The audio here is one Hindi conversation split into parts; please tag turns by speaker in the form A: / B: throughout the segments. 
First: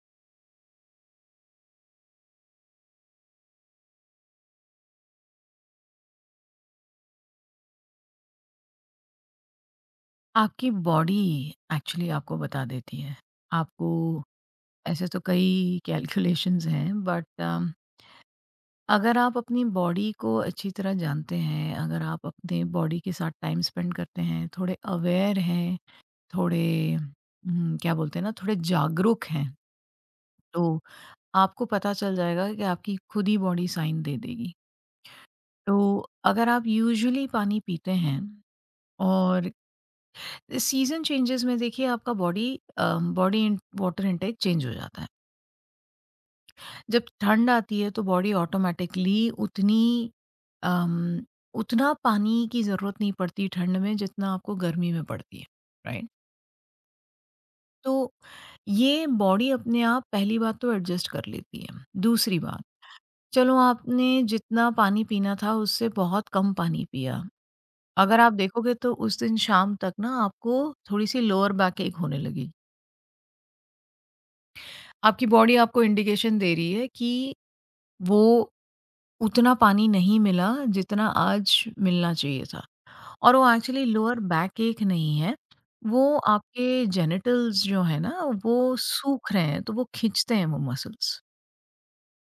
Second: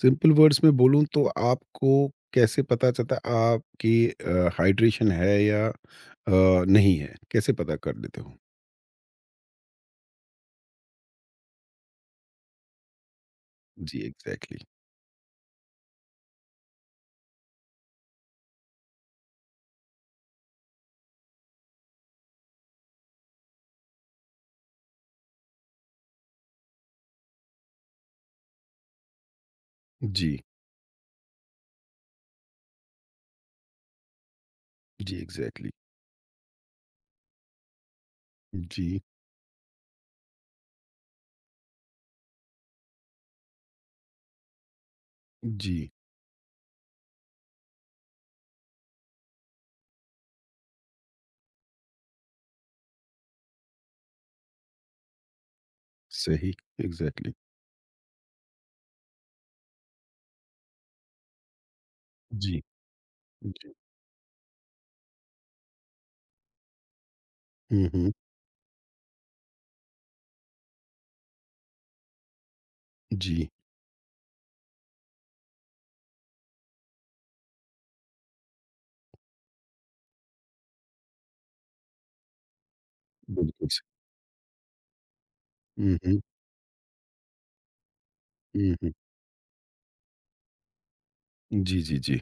A: सिंपल वर्ड्स में बोलूँ तो आपको कैसे पता चलता है आपकी हाइड्रेशन है या नहीं है? कैसे पता कर लेते हो?
B: आपकी बॉडी एक्चुअली आपको बता देती है। आपको
A: जी, एग्ज़ैक्टली।
B: ऐसे तो कई कैलकुलेशंस हैं बट अगर आप अपनी बॉडी को अच्छी तरह जानते हैं, अगर आप अपने बॉडी के साथ टाइम स्पेंड करते हैं, थोड़े अवेयर हैं, थोड़े क्या बोलते हैं ना थोड़े जागरूक हैं,
A: जी,
B: तो आपको पता चल जाएगा कि आपकी खुद ही बॉडी साइन दे देगी।
A: जी, एग्ज़ैक्टली।
B: तो अगर आप यूजुअली पानी पीते हैं
A: जी,
B: और सीज़न चेंजेस में देखिए आपका body body in water intake change हो जाता है।
A: जी,
B: जब ठंड आती है तो बॉडी ऑटोमैटिकली उतनी अम, उतना पानी की ज़रूरत नहीं पड़ती ठंड में जितना आपको गर्मी में पड़ती है, राइट?
A: सही, एग्ज़ैक्टली।
B: तो ये बॉडी अपने आप पहली बात तो एडजस्ट कर लेती है। दूसरी
A: जी,
B: बात, चलो
A: जी।
B: आपने जितना पानी पीना था उससे बहुत कम पानी पिया।
A: हुँ, हुँ।
B: अगर आप देखोगे तो उस दिन शाम तक ना आपको थोड़ी-सी लोअर बैक एक होने लगेगी।
A: जी,
B: आपकी बॉडी आपको इंडिकेशन दे रही है कि वो उतना पानी नहीं मिला जितना आज मिलना चाहिए था और वो
A: बिल्कुल स
B: एक्चुअली लोअर बैक एक नहीं है,
A: हुँ,
B: वो
A: हुँ,
B: आपके जेनिटल्स जो है ना
A: हुँ,
B: वो
A: हुँ।
B: सूख रहे हैं, तो वो खींचते हैं वो मसल्स
A: जी, जी, जी।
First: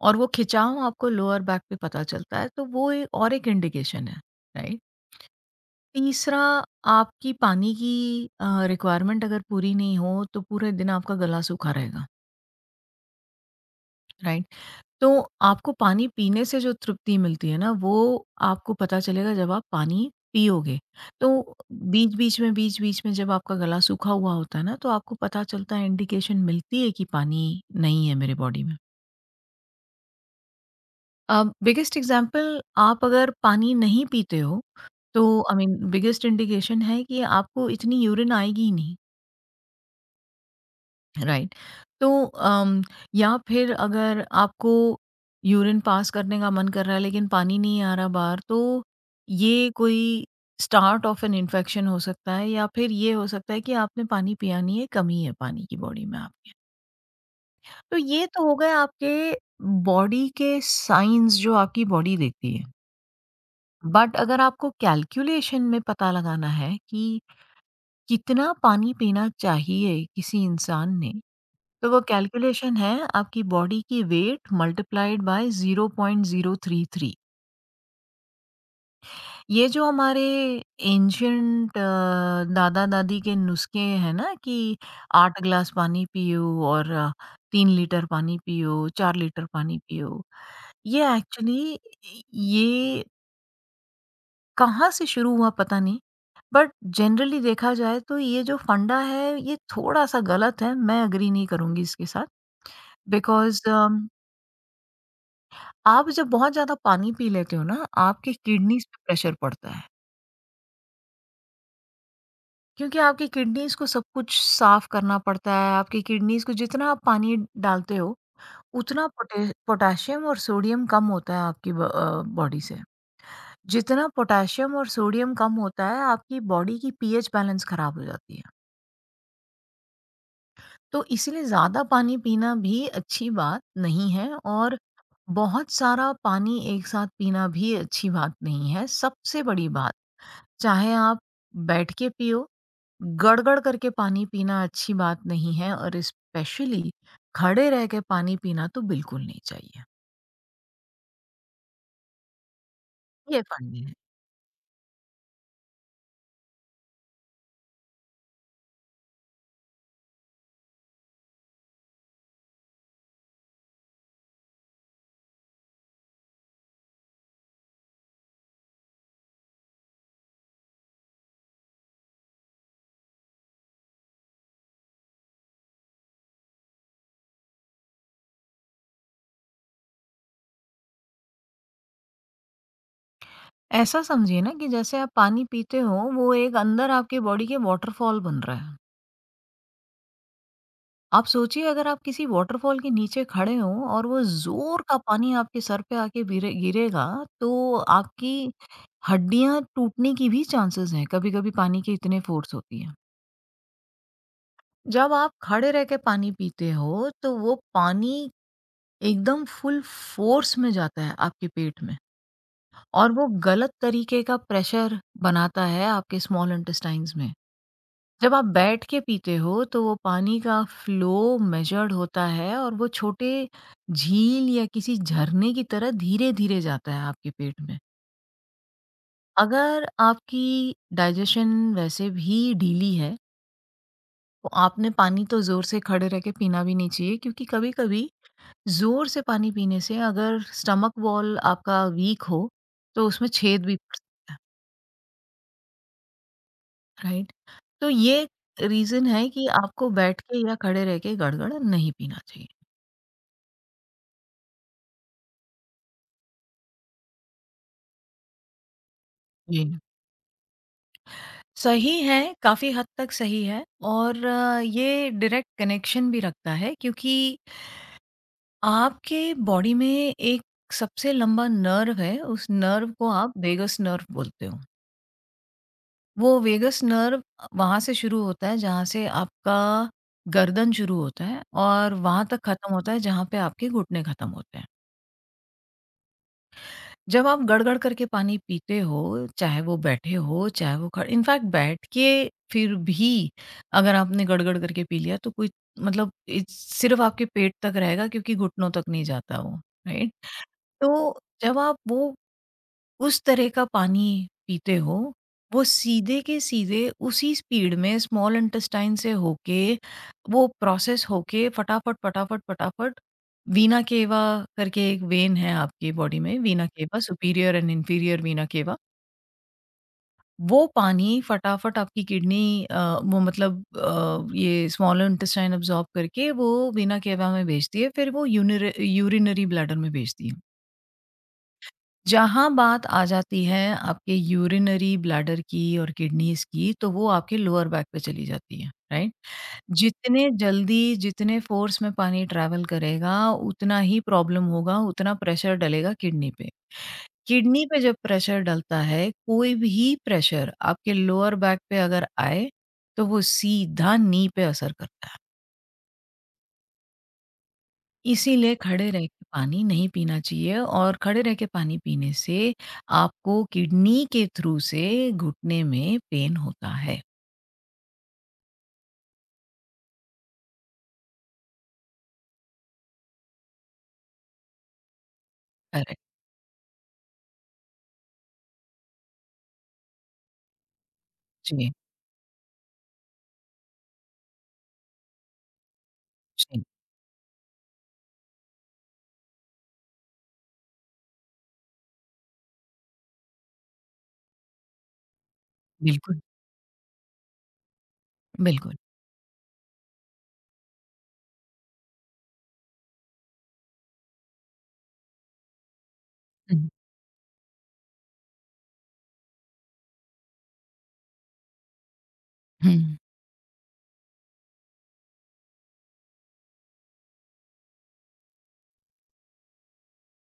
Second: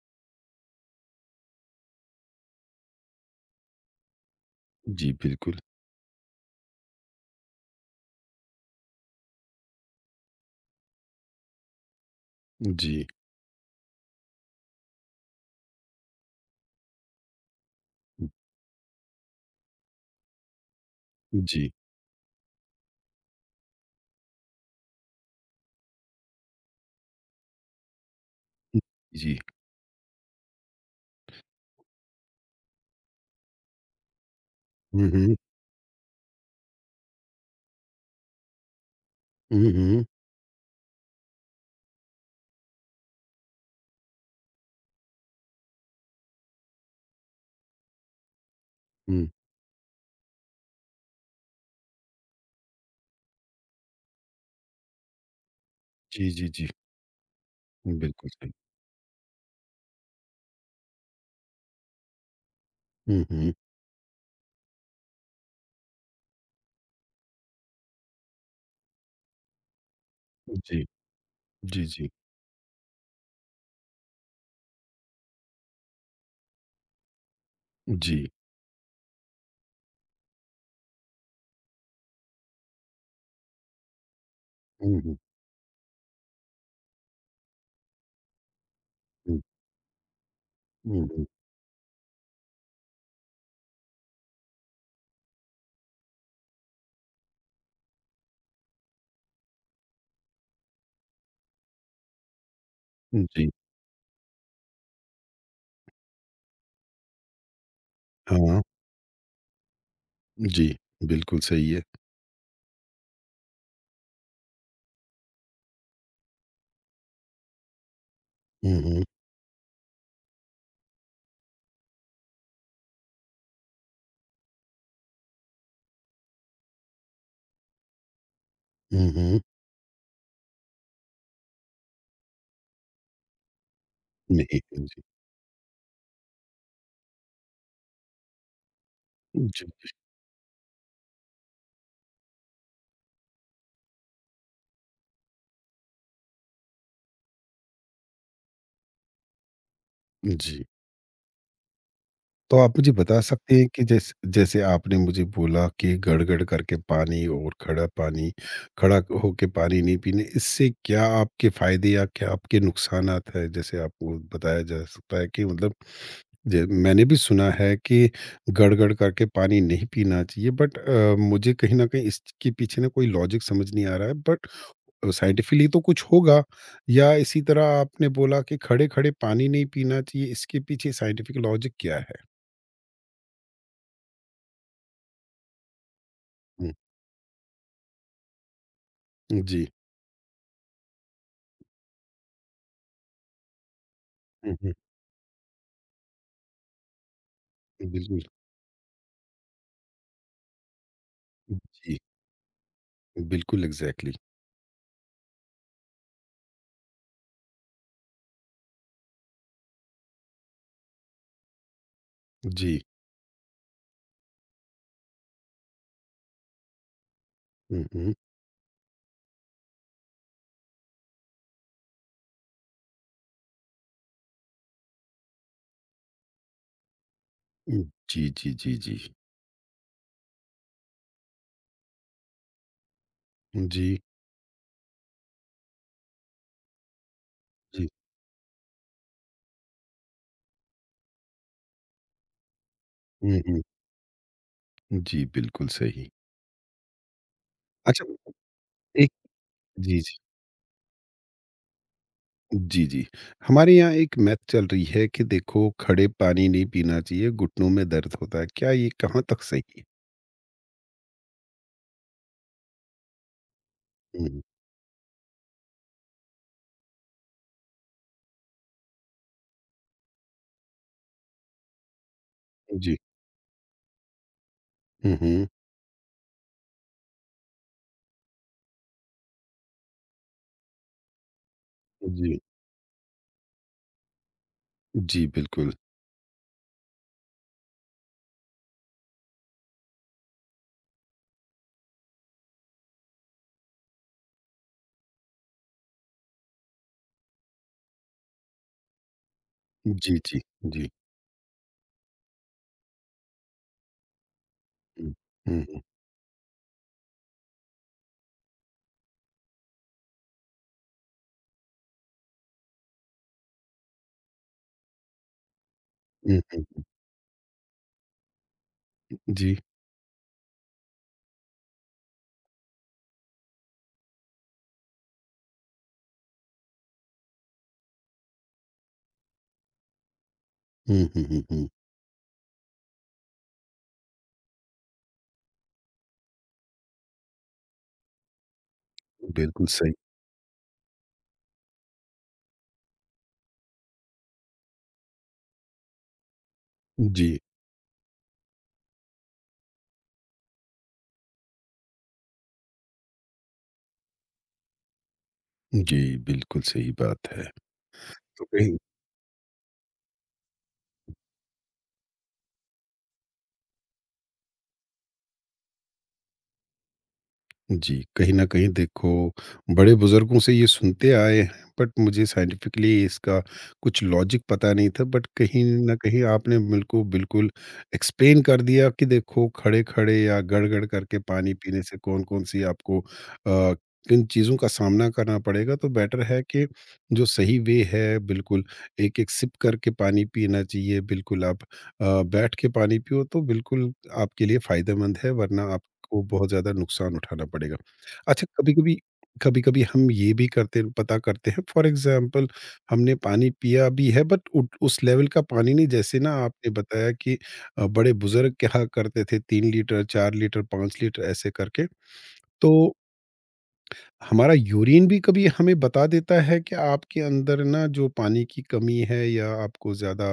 B: और वो खिंचाव आपको लोअर बैक पे पता चलता है, तो वो ए और एक इंडिकेशन है, राइट?
A: जी, बिल्कुल।
B: तीसरा आपकी पानी की रिक्वायरमेंट अगर पूरी नहीं हो, तो पूरे दिन आपका गला सूखा रहेगा,
A: जी,
B: राइट? तो आपको पानी पीने से जो तृप्ति मिलती है ना, वो आपको पता चलेगा जब आप पानी पियोगे। तो
A: जी,
B: बीच-बीच में जब आपका गला सूखा हुआ होता है ना, तो आपको पता चलता है, इंडिकेशन मिलती है कि पानी नहीं है मेरे बॉडी में।
A: जी।
B: बिगेस्ट एग्ज़ाम्पल आप अगर पानी नहीं पीते हो,
A: हुँ,
B: तो
A: हुँ,
B: आई मीन बिगेस्ट इंडिकेशन है कि आपको इतनी यूरिन आएगी ही नहीं।
A: हुँ, हुँ,
B: राइट तो या फिर अगर आपको यूरिन पास करने का मन कर रहा है लेकिन पानी नहीं आ रहा बाहर तो
A: हुँ।
B: ये कोई स्टार्ट ऑफ एन इन्फेक्शन हो सकता है या फिर ये हो सकता है कि आपने पानी पिया नहीं है कमी है पानी की बॉडी में
A: जी, जी,
B: आपके।
A: जी।
B: तो ये
A: बिल्कुल
B: तो
A: सही।
B: हो गए आपके बॉडी के साइंस जो आपकी बॉडी देखती है।
A: हुँ, हुँ।
B: बट अगर आपको कैलकुलेशन में पता लगाना है कि कितना पानी पीना चाहिए किसी
A: जी,
B: इंसान ने
A: जी,
B: तो वो
A: जी।
B: कैलकुलेशन है आपकी बॉडी की वेट मल्टीप्लाइड बाय 0.033।
A: जी।
B: ये जो हमारे एंशियंट दादा दादी के नुस्खे हैं ना कि
A: हुँ, हुँ।
B: 8 ग्लास पानी पियो और 3 लीटर पानी पियो 4
A: हुँ,
B: लीटर पानी पियो,
A: हुँ,
B: ये
A: हुँ।
B: एक्चुअली ये कहाँ से शुरू हुआ पता नहीं। बट जनरली देखा जाए तो ये जो फंडा है ये थोड़ा सा गलत है, मैं अग्री नहीं करूंगी इसके साथ
A: जी,
B: बिकॉज आप जब बहुत ज़्यादा पानी पी लेते हो ना, आपके
A: हाँ,
B: किडनीज़ पे प्रेशर पड़ता है,
A: जी, बिल्कुल सही है।
B: क्योंकि आपकी किडनीज़ को सब कुछ साफ़ करना पड़ता है, आपकी किडनीज़ को जितना आप पानी डालते हो,
A: हुँ, हुँ,
B: उतना पोटेशियम और सोडियम कम होता है आपकी बॉडी से। जितना पोटेशियम और सोडियम कम होता है, आपकी बॉडी की पीएच बैलेंस खराब हो जाती है।
A: हुँ, हुँ,
B: तो इसीलिए ज़्यादा पानी पीना भी अच्छी बात नहीं है
A: नहीं,
B: और
A: जी,
B: बहुत सारा पानी एक साथ पीना भी अच्छी बात नहीं है। सबसे
A: जी,
B: बड़ी बात, चाहे आप बैठ के पियो, गड़गड़ करके पानी पीना अच्छी बात नहीं है और स्पेशली खड़े रह के पानी पीना तो बिल्कुल नहीं चाहिए।
A: जी। तो आप मुझे बता
B: ये
A: सकते हैं
B: फंडी
A: कि
B: है।
A: जैसे आपने मुझे बोला कि गड़-गड़ करके पानी और खड़ा पानी खड़ा होके पानी नहीं पीने, इससे क्या आपके फ़ायदे या क्या आपके नुकसानात है? जैसे आपको बताया जा सकता है कि मतलब जी, मैंने भी सुना है कि गड़गड़ करके पानी नहीं पीना चाहिए बट मुझे कहीं न कहीं इसके पीछे ना कोई लॉजिक समझ नहीं आ रहा है बट साइंटिफिकली तो कुछ होगा या इसी तरह आपने बोला कि खड़े-खड़े पानी नहीं पीना चाहिए, इसके पीछे साइंटिफिक लॉजिक क्या है?
B: ऐसा समझिए ना कि जैसे आप पानी पीते हो वो एक
A: हुँ,
B: अंदर आपके बॉडी के वॉटरफॉल बन रहा है।
A: जी।
B: आप सोचिए अगर आप किसी वॉटरफॉल के नीचे खड़े हो और वो
A: हुँ, हुँ।
B: ज़ोर का पानी आपके सर पे आके गिरेगा, तो
A: बिल्कुल,
B: आपकी हड्डियाँ टूटने की भी चांसेस हैं, कभी-कभी पानी के
A: जी।
B: इतने फ़ोर्स होती है।
A: बिल्कुल एग्ज़ैक्टली।
B: जब आप खड़े रह के पानी पीते हो, तो वो पानी एकदम फुल फ़ोर्स में जाता है आपके पेट में
A: जी।
B: और वो गलत तरीके का प्रेशर बनाता है आपके स्मॉल इंटेस्टाइन्स में।
A: हुँ, हुँ।
B: जब आप बैठ के पीते हो, तो वो पानी का फ्लो मेजर्ड होता है और वो छोटे झील या किसी झरने की तरह धीरे-धीरे जाता है आपके पेट में।
A: हुँ, जी, जी, जी, जी।
B: अगर आपकी डाइजेशन वैसे भी ढीली है,
A: जी,
B: तो आपने पानी तो ज़ोर से खड़े रह के पीना भी नहीं चाहिए क्योंकि
A: जी।
B: कभी-कभी ज़ोर से पानी पीने से अगर स्टमक वॉल आपका वीक हो, तो उसमें
A: हुँ, हुँ।
B: छेद भी पड़ सकता है,
A: जी, बिल्कुल सही।
B: राइट? तो
A: अच्छा
B: ये रीज़न
A: एक
B: है कि आपको
A: जी, जी।
B: बैठ के या खड़े रह के गड़गड़ नहीं पीना चाहिए।
A: जी, जी। हमारे यहाँ एक मैथ चल रही है कि देखो खड़े पानी नहीं पीना चाहिए, घुटनों में दर्द होता है। क्या ये कहाँ तक सही
B: जी।
A: है?
B: सही है, काफ़ी हद तक सही है और
A: हुँ,
B: ये डायरेक्ट कनेक्शन भी रखता है क्योंकि आपके बॉडी में एक सबसे लंबा नर्व है, उस नर्व
A: जी।
B: को आप वेगस नर्व बोलते हो।
A: हुँ, हुँ।
B: वो वेगस नर्व वहाँ से शुरू होता है जहाँ से आपका गर्दन शुरू होता है और वहाँ
A: जी,
B: तक खत्म होता है जहाँ पे आपके घुटने खत्म होते हैं।
A: जी बिल्कुल।
B: जब आप गड़गड़ करके पानी पीते हो, चाहे वो बैठे हो, चाहे वो खड़े, इनफैक्ट बैठ के फिर भी अगर आपने गड़गड़ करके पी लिया तो कोई मतलब इट्स सिर्फ़ आपके पेट तक रहेगा क्योंकि घुटनों तक नहीं जाता वो, राइट?
A: जी, जी, जी।
B: तो जब आप वो उस तरह का पानी पीते हो,
A: हुँ,
B: वो
A: हुँ,
B: सीधे के सीधे उसी स्पीड में स्मॉल इंटेस्टाइन से होके, वो प्रोसेस होके फटाफट, फटाफट, फटाफट वीना केवा करके एक वेन है आपकी बॉडी में,
A: हुँ,
B: वीना
A: हुँ।
B: केवा सुपीरियर एंड इंफीरियर वीना केवा।
A: जी।
B: वो पानी फटाफट आपकी किडनी वो मतलब ये स्मॉल इंटेस्टाइन अब्ज़ॉर्ब करके वो वीना केवा में भेजती है, फिर वो यूनिर यूरिनरी ब्लैडर में भेजती है।
A: हुँ, हुँ, हुँ, हुँ।
B: जहाँ बात आ जाती है आपके यूरिनरी ब्लैडर की और किडनीज़ की, तो वो आपके लोअर बैक पे चली जाती है, राइट?
A: बिल्कुल सही।
B: जितने जल्दी, जितने फ़ोर्स में पानी ट्रैवल करेगा, उतना ही प्रॉब्लम होगा, उतना प्रेशर डलेगा किडनी पे।
A: जी,
B: किडनी पे जब प्रेशर डलता है, कोई भी प्रेशर आपके लोअर बैक पे अगर आए, तो वो सीधा नी पे असर करता है।
A: जी, बिल्कुल सही बात है। तो
B: इसीलिए
A: कहीं
B: खड़े रह के पानी नहीं पीना चाहिए और खड़े रह के पानी पीने से आपको किडनी के थ्रू से घुटने में पेन होता है।
A: जी, कहीं न कहीं देखो, बड़े-बुज़ुर्गों से ये सुनते आए हैं, बट मुझे साइंटिफिकली इसका कुछ लॉजिक पता नहीं था, बट कहीं न
B: करेक्ट।
A: कहीं आपने बिल्कुल बिल्कुल एक्सप्लेन कर दिया कि देखो, खड़े-खड़े या गड़-गड़ करके पानी
B: जी,
A: पीने से कौन-कौन सी आपको किन चीज़ों का सामना करना पड़ेगा। तो बेटर है
B: जी।
A: कि जो सही वे है, बिल्कुल एक-एक सिप करके पानी पीना चाहिए, बिल्कुल आप बैठ के पानी पियो, तो बिल्कुल आपके लिए फ़ायदेमंद है, वरना आप
B: बिल्कुल,
A: को बहुत ज़्यादा नुकसान उठाना पड़ेगा। अच्छा
B: बिल्कुल।
A: कभी-कभी कभी-कभी हम ये भी करते पता करते हैं फॉर एग्ज़ाम्पल हमने पानी पिया भी है बट उट उस लेवल का पानी नहीं जैसे ना
B: हुँ,
A: आपने बताया कि बड़े बुज़ुर्ग क्या करते थे 3 लीटर, 4 लीटर, 5 लीटर ऐसे करके। तो
B: हुँ,
A: हमारा यूरिन भी कभी हमें बता देता है कि आपके अंदर ना जो पानी की कमी है या आपको ज़्यादा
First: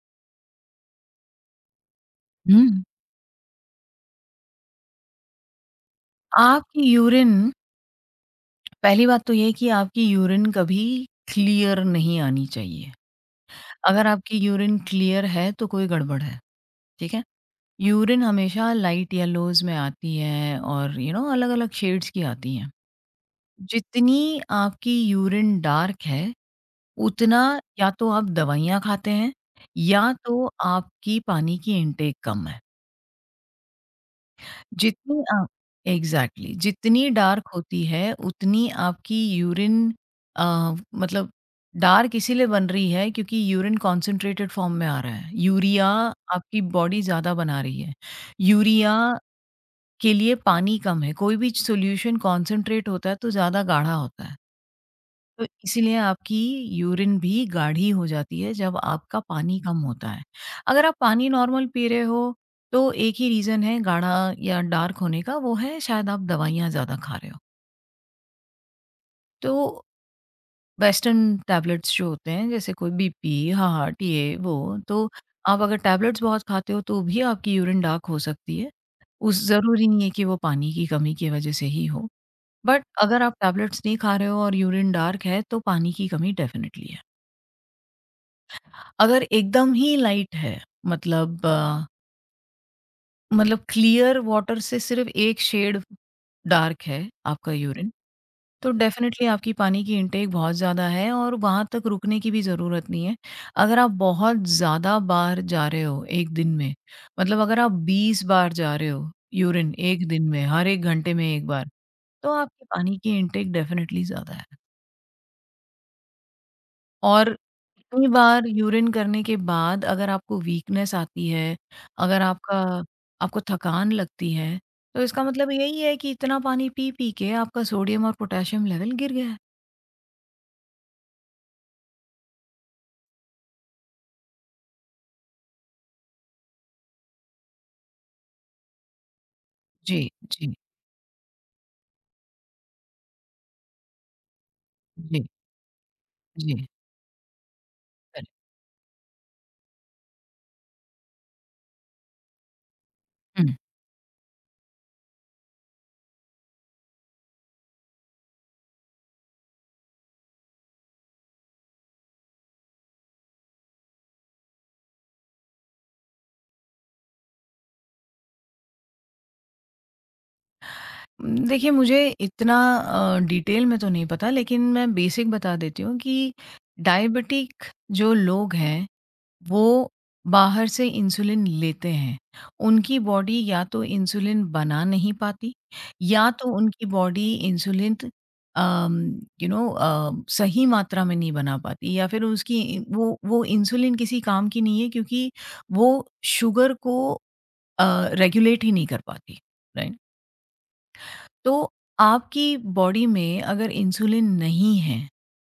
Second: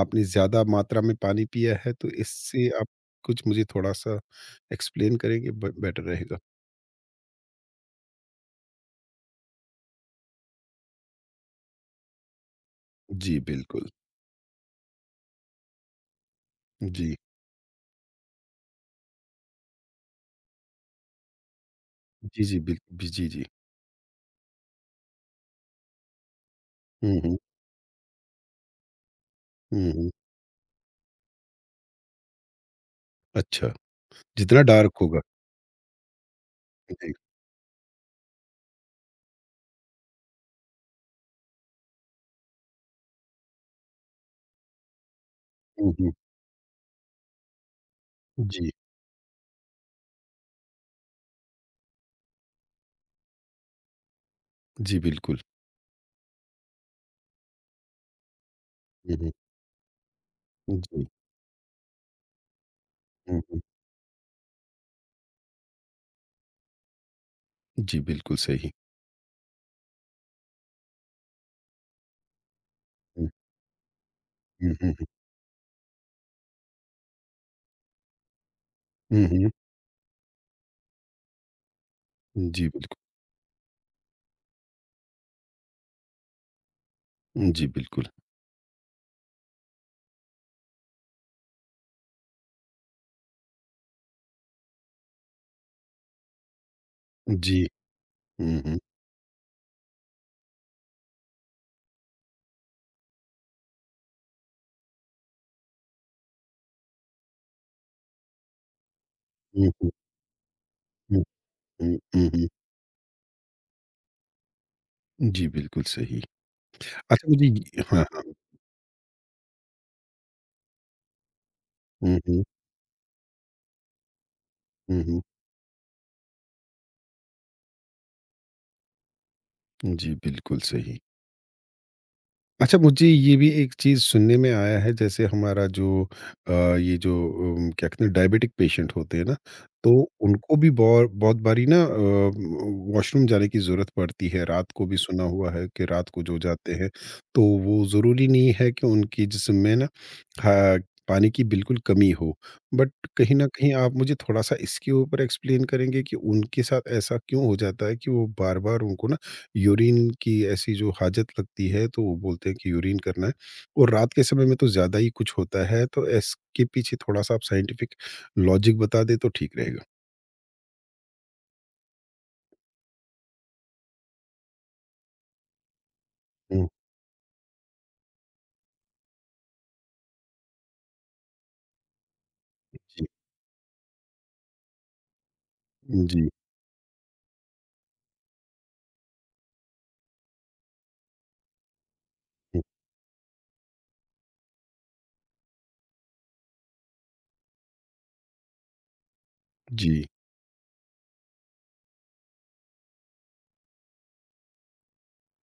A: आपने ज़्यादा मात्रा में पानी पिया है तो इससे
B: हुँ।
A: आप कुछ मुझे थोड़ा-सा एक्सप्लेन करेंगे ब बेटर रहेगा।
B: आपकी यूरिन, पहली बात तो ये है कि आपकी यूरिन कभी क्लियर नहीं आनी चाहिए।
A: जी, बिल्कुल।
B: अगर आपकी यूरिन क्लियर है तो कोई गड़बड़ है, ठीक
A: जी।
B: है? यूरिन हमेशा लाइट येलोज़ में आती है और यू नो अलग-अलग शेड्स की
A: जी,
B: आती
A: जी,
B: हैं।
A: बिल बि जी, जी।
B: जितनी आपकी यूरिन डार्क है,
A: हुँ, हुँ।
B: उतना या तो आप दवाइयाँ खाते हैं
A: हुँ, हुँ।
B: या तो आपकी पानी की इनटेक कम है।
A: अच्छा, जितना डार्क
B: जितनी
A: होगा।
B: आप एग्ज़ैक्टली जितनी
A: जी।
B: डार्क होती है, उतनी आपकी यूरिन अ, मतलब डार्क इसीलिए बन रही है क्योंकि यूरिन कॉन्सन्ट्रेटेड फॉर्म में आ रहा है। यूरिया
A: हुँ, हुँ।
B: आपकी बॉडी ज़्यादा बना रही है।
A: जी।
B: यूरिया के लिए पानी कम है। कोई भी सॉल्यूशन कॉन्सन्ट्रेट होता है तो ज़्यादा गाढ़ा होता है।
A: जी, बिल्कुल।
B: तो इसीलिए आपकी यूरिन भी गाढ़ी हो जाती है जब
A: हुँ,
B: आपका
A: हुँ।
B: पानी कम होता है। अगर आप
A: जी।
B: पानी नॉर्मल पी रहे हो, तो एक ही
A: हुँ, हुँ।
B: रीज़न है गाढ़ा या डार्क होने का, वो है शायद आप दवाइयाँ ज़्यादा खा रहे हो।
A: जी, बिल्कुल सही।
B: तो वेस्टर्न टैबलेट्स जो होते हैं, जैसे कोई
A: हुँ,
B: बीपी, हार्ट, ये
A: हुँ,
B: वो,
A: हुँ, हुँ।
B: तो आप अगर टैबलेट्स बहुत खाते हो, तो भी आपकी यूरिन डार्क हो सकती है।
A: हुँ,
B: उस
A: हुँ।
B: ज़रूरी नहीं है कि वो पानी की कमी की वजह से ही हो।
A: जी,
B: बट
A: बिल्कुल।
B: अगर आप टैबलेट्स नहीं खा रहे हो और यूरिन डार्क है, तो पानी की कमी डेफ़िनिटली है।
A: जी, बिल्कुल।
B: अगर एकदम ही लाइट है मतलब मतलब क्लियर वाटर से सिर्फ एक शेड डार्क है आपका
A: जी।
B: यूरिन,
A: हुँ,
B: तो
A: हुँ।
B: डेफ़िनेटली आपकी पानी की इनटेक बहुत ज़्यादा है और वहाँ तक रुकने की भी ज़रूरत नहीं है। अगर आप बहुत ज़्यादा बार जा रहे हो 1 दिन में, मतलब अगर आप 20 बार जा रहे हो
A: हुँ,
B: यूरिन
A: हुँ।
B: 1 दिन में, हर 1 घंटे
A: हुँ,
B: में 1 बार,
A: हुँ, हुँ,
B: तो
A: हुँ।
B: आपकी पानी की इनटेक डेफ़िनेटली ज़्यादा है।
A: जी, बिल्कुल सही। अच्छा
B: और
A: मुझे ये हाँ,
B: कई
A: हाँ।
B: बार यूरिन करने के बाद अगर आपको वीकनेस आती है,
A: हुँ,
B: अगर
A: हुँ।
B: आपका आपको थकान लगती है,
A: हुँ,
B: तो
A: हुँ।
B: इसका मतलब यही है कि इतना पानी पी-पी के आपका सोडियम और पोटेशियम लेवल गिर गया है।
A: जी, बिल्कुल सही। अच्छा, मुझे ये भी एक चीज़ सुनने में आया है, जैसे हमारा जो ये जो क्या कहते हैं डायबिटिक पेशेंट होते हैं ना, तो
B: जी,
A: उनको
B: जी,
A: भी बौ बहुत बारी ना वॉशरूम जाने की ज़रूरत पड़ती है। रात को भी सुना
B: जी,
A: हुआ है कि रात को जो
B: जी।
A: जाते हैं, तो वो ज़रूरी
B: करेक्ट।
A: नहीं है कि उनके जिस्म में ना ह पानी की बिल्कुल कमी हो। बट कहीं न
B: हुँ।
A: कहीं आप मुझे थोड़ा-सा इसके ऊपर एक्सप्लेन करेंगे कि उनके साथ ऐसा क्यों हो जाता है कि वो बार-बार उनको ना यूरिन की ऐसी जो हाजत लगती है तो वो बोलते हैं कि यूरिन करना है और रात के समय में तो ज़्यादा ही कुछ होता है तो इसके पीछे थोड़ा-सा आप साइंटिफिक लॉजिक बता दें तो ठीक रहेगा।
B: देखिए मुझे इतना डिटेल में तो नहीं पता लेकिन मैं बेसिक बता देती हूँ कि
A: हुँ,
B: डायबिटिक जो लोग हैं वो बाहर से इंसुलिन लेते हैं। उनकी
A: जी,
B: बॉडी या तो इंसुलिन बना नहीं पाती
A: जी,
B: या तो उनकी body insulin um, you know सही मात्रा में नहीं बना पाती या फिर
A: हुँ,
B: उसकी वो इंसुलिन किसी काम की नहीं है क्योंकि वो शुगर को अ, रेगुलेट ही नहीं कर पाती, राइट?
A: जी,
B: तो आपकी बॉडी में अगर इंसुलिन नहीं है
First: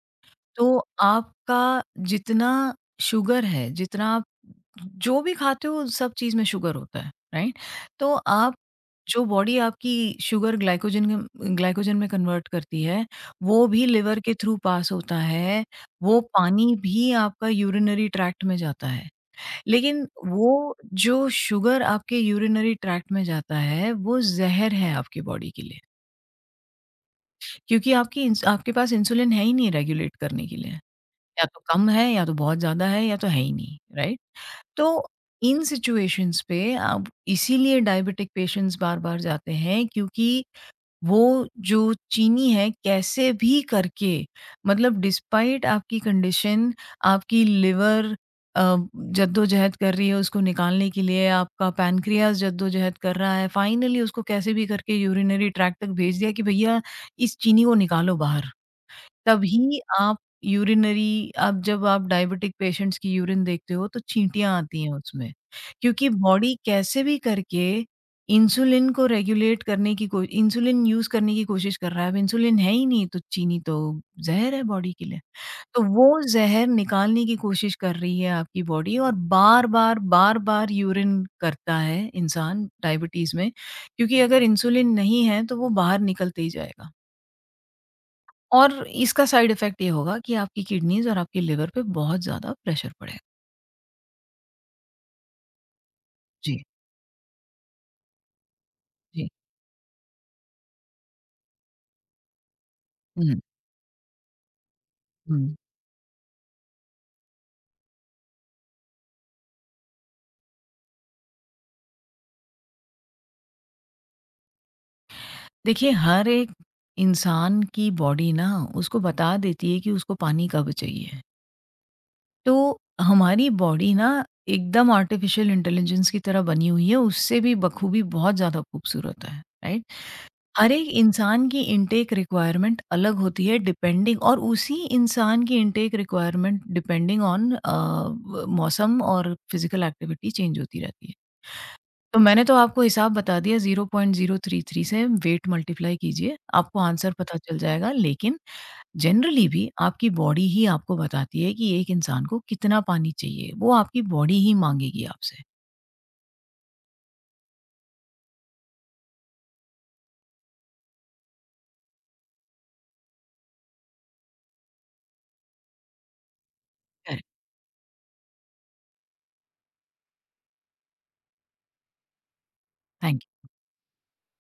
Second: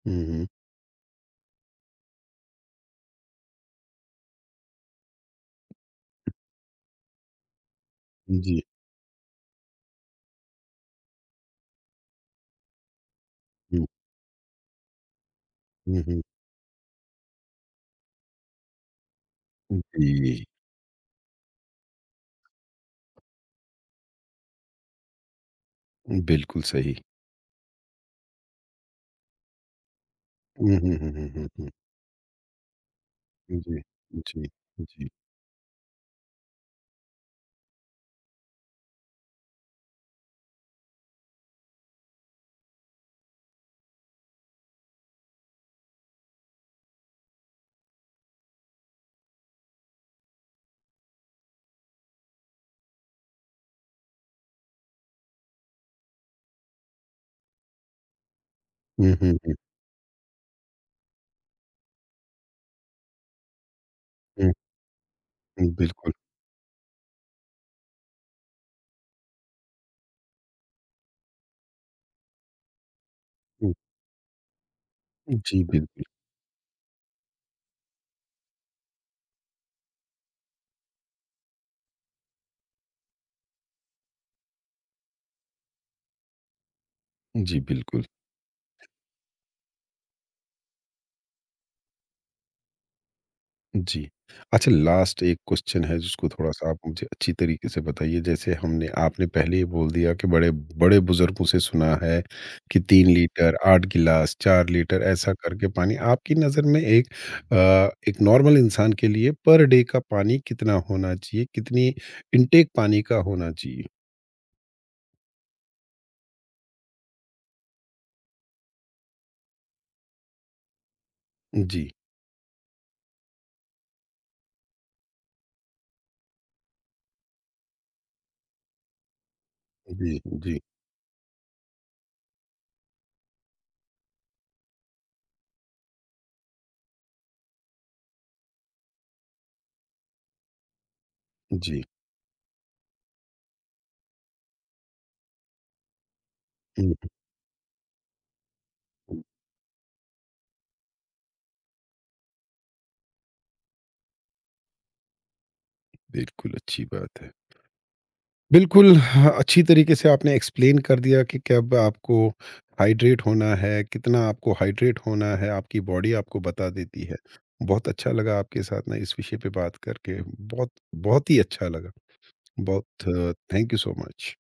A: हुँ, हुँ,
B: तो आपका जितना शुगर है, जितना आप जो भी खाते हो सब चीज़ में शुगर होता है, राइट? तो आप
A: जी,
B: जो बॉडी आपकी शुगर ग्लाइकोजन में कन्वर्ट करती है, वो भी
A: हुँ,
B: लिवर के थ्रू पास होता है,
A: हुँ,
B: वो
A: हुँ,
B: पानी भी आपका यूरिनरी ट्रैक्ट में जाता है। लेकिन
A: जी,
B: वो जो शुगर आपके यूरिनरी ट्रैक्ट में जाता है, वो ज़हर है आपकी बॉडी के लिए,
A: बिल्कुल सही।
B: क्योंकि आपकी इंस आपके पास इंसुलिन है ही नहीं रेगुलेट करने के लिए।
A: हुँ, हुँ,
B: या
A: हुँ, हुँ, हुँ,
B: तो
A: हुँ,
B: कम है, या तो बहुत ज़्यादा है, या तो है ही नहीं,
A: जी,
B: राइट?
A: जी,
B: तो
A: जी,
B: इन सिचुएशंस पे अब इसीलिए डायबिटिक पेशेंट्स बार-बार जाते हैं क्योंकि वो जो चीनी है कैसे भी करके मतलब डिस्पाइट आपकी कंडीशन, आपकी लिवर अ, जद्दोजहद कर रही है उसको निकालने के लिए, आपका पैनक्रियाज़ जद्दोजहद कर रहा है, फाइनली उसको कैसे भी करके यूरिनरी ट्रैक्ट तक भेज दिया कि भैया इस चीनी को निकालो बाहर।
A: हुँ, हुँ, हुँ,
B: तभी आप यूरिनरी आप जब आप डायबिटिक पेशेंट्स की यूरिन देखते हो तो चींटियाँ आती हैं उसमें।
A: हुँ,
B: क्योंकि
A: बिल्कुल,
B: बॉडी कैसे भी करके इंसुलिन को रेगुलेट करने की कोई इंसुलिन यूज़ करने की कोशिश कर रहा है। अब इंसुलिन है ही नहीं तो चीनी
A: हुँ,
B: तो ज़हर है बॉडी के लिए।
A: जी,
B: तो
A: बिल्कुल,
B: वो ज़हर निकालने की कोशिश कर रही है आपकी बॉडी और बार-बार, बार-बार यूरिन करता है इंसान डायबिटीज़ में क्योंकि अगर इंसुलिन नहीं है तो वो बाहर निकलते ही जाएगा।
A: जी, बिल्कुल।
B: और इसका साइड इफ़ेक्ट ये होगा कि आपकी किडनीज़ और आपके लिवर पे बहुत ज़्यादा प्रेशर पड़ेगा।
A: जी। अच्छा लास्ट एक क्वेश्चन है जिसको
B: जी,
A: थोड़ा-सा आप मुझे अच्छी तरीके से बताइए। जैसे हमने आपने
B: जी।
A: पहले ही बोल दिया कि बड़े बड़े बुज़ुर्गों से सुना है कि 3
B: हुँ,
A: लीटर, 8 गिलास, 4 लीटर ऐसा
B: हुँ।
A: करके पानी आपकी नज़र में एक एक नॉर्मल इंसान के लिए पर डे का पानी कितना होना चाहिए? कितनी इनटेक पानी का होना चाहिए?
B: देखिए हर एक इंसान की बॉडी ना उसको बता देती है कि उसको पानी कब चाहिए।
A: जी,
B: तो हमारी बॉडी ना एकदम आर्टिफ़िशियल इंटेलिजेंस की तरह बनी हुई है, उससे भी बखूबी बहुत ज़्यादा खूबसूरत है, राइट?
A: जी, जी,
B: हर एक इंसान की इनटेक रिक्वायरमेंट अलग होती है डिपेंडिंग और उसी इंसान की इनटेक रिक्वायरमेंट डिपेंडिंग ऑन मौसम और फिजिकल एक्टिविटी चेंज होती रहती है।
A: जी।
B: तो मैंने तो आपको हिसाब बता दिया 0.033 से वेट मल्टीप्लाई कीजिए आपको
A: हुँ,
B: आंसर पता चल जाएगा, लेकिन
A: हुँ।
B: जनरली भी आपकी बॉडी ही आपको बताती है कि एक इंसान को कितना पानी चाहिए, वो आपकी बॉडी ही मांगेगी आपसे।
A: बिल्कुल अच्छी बात है। बिल्कुल, हाँ, अच्छी तरीके से आपने एक्सप्लेन कर दिया कि कब आपको हाइड्रेट होना है, कितना आपको हाइड्रेट होना है, आपकी बॉडी आपको बता देती है।
B: करेक्ट,
A: बहुत अच्छा लगा आपके साथ ना इस विषय पे बात करके, बहुत बहुत ही अच्छा लगा।
B: थैंक
A: बहुत थैंक यू सो मच।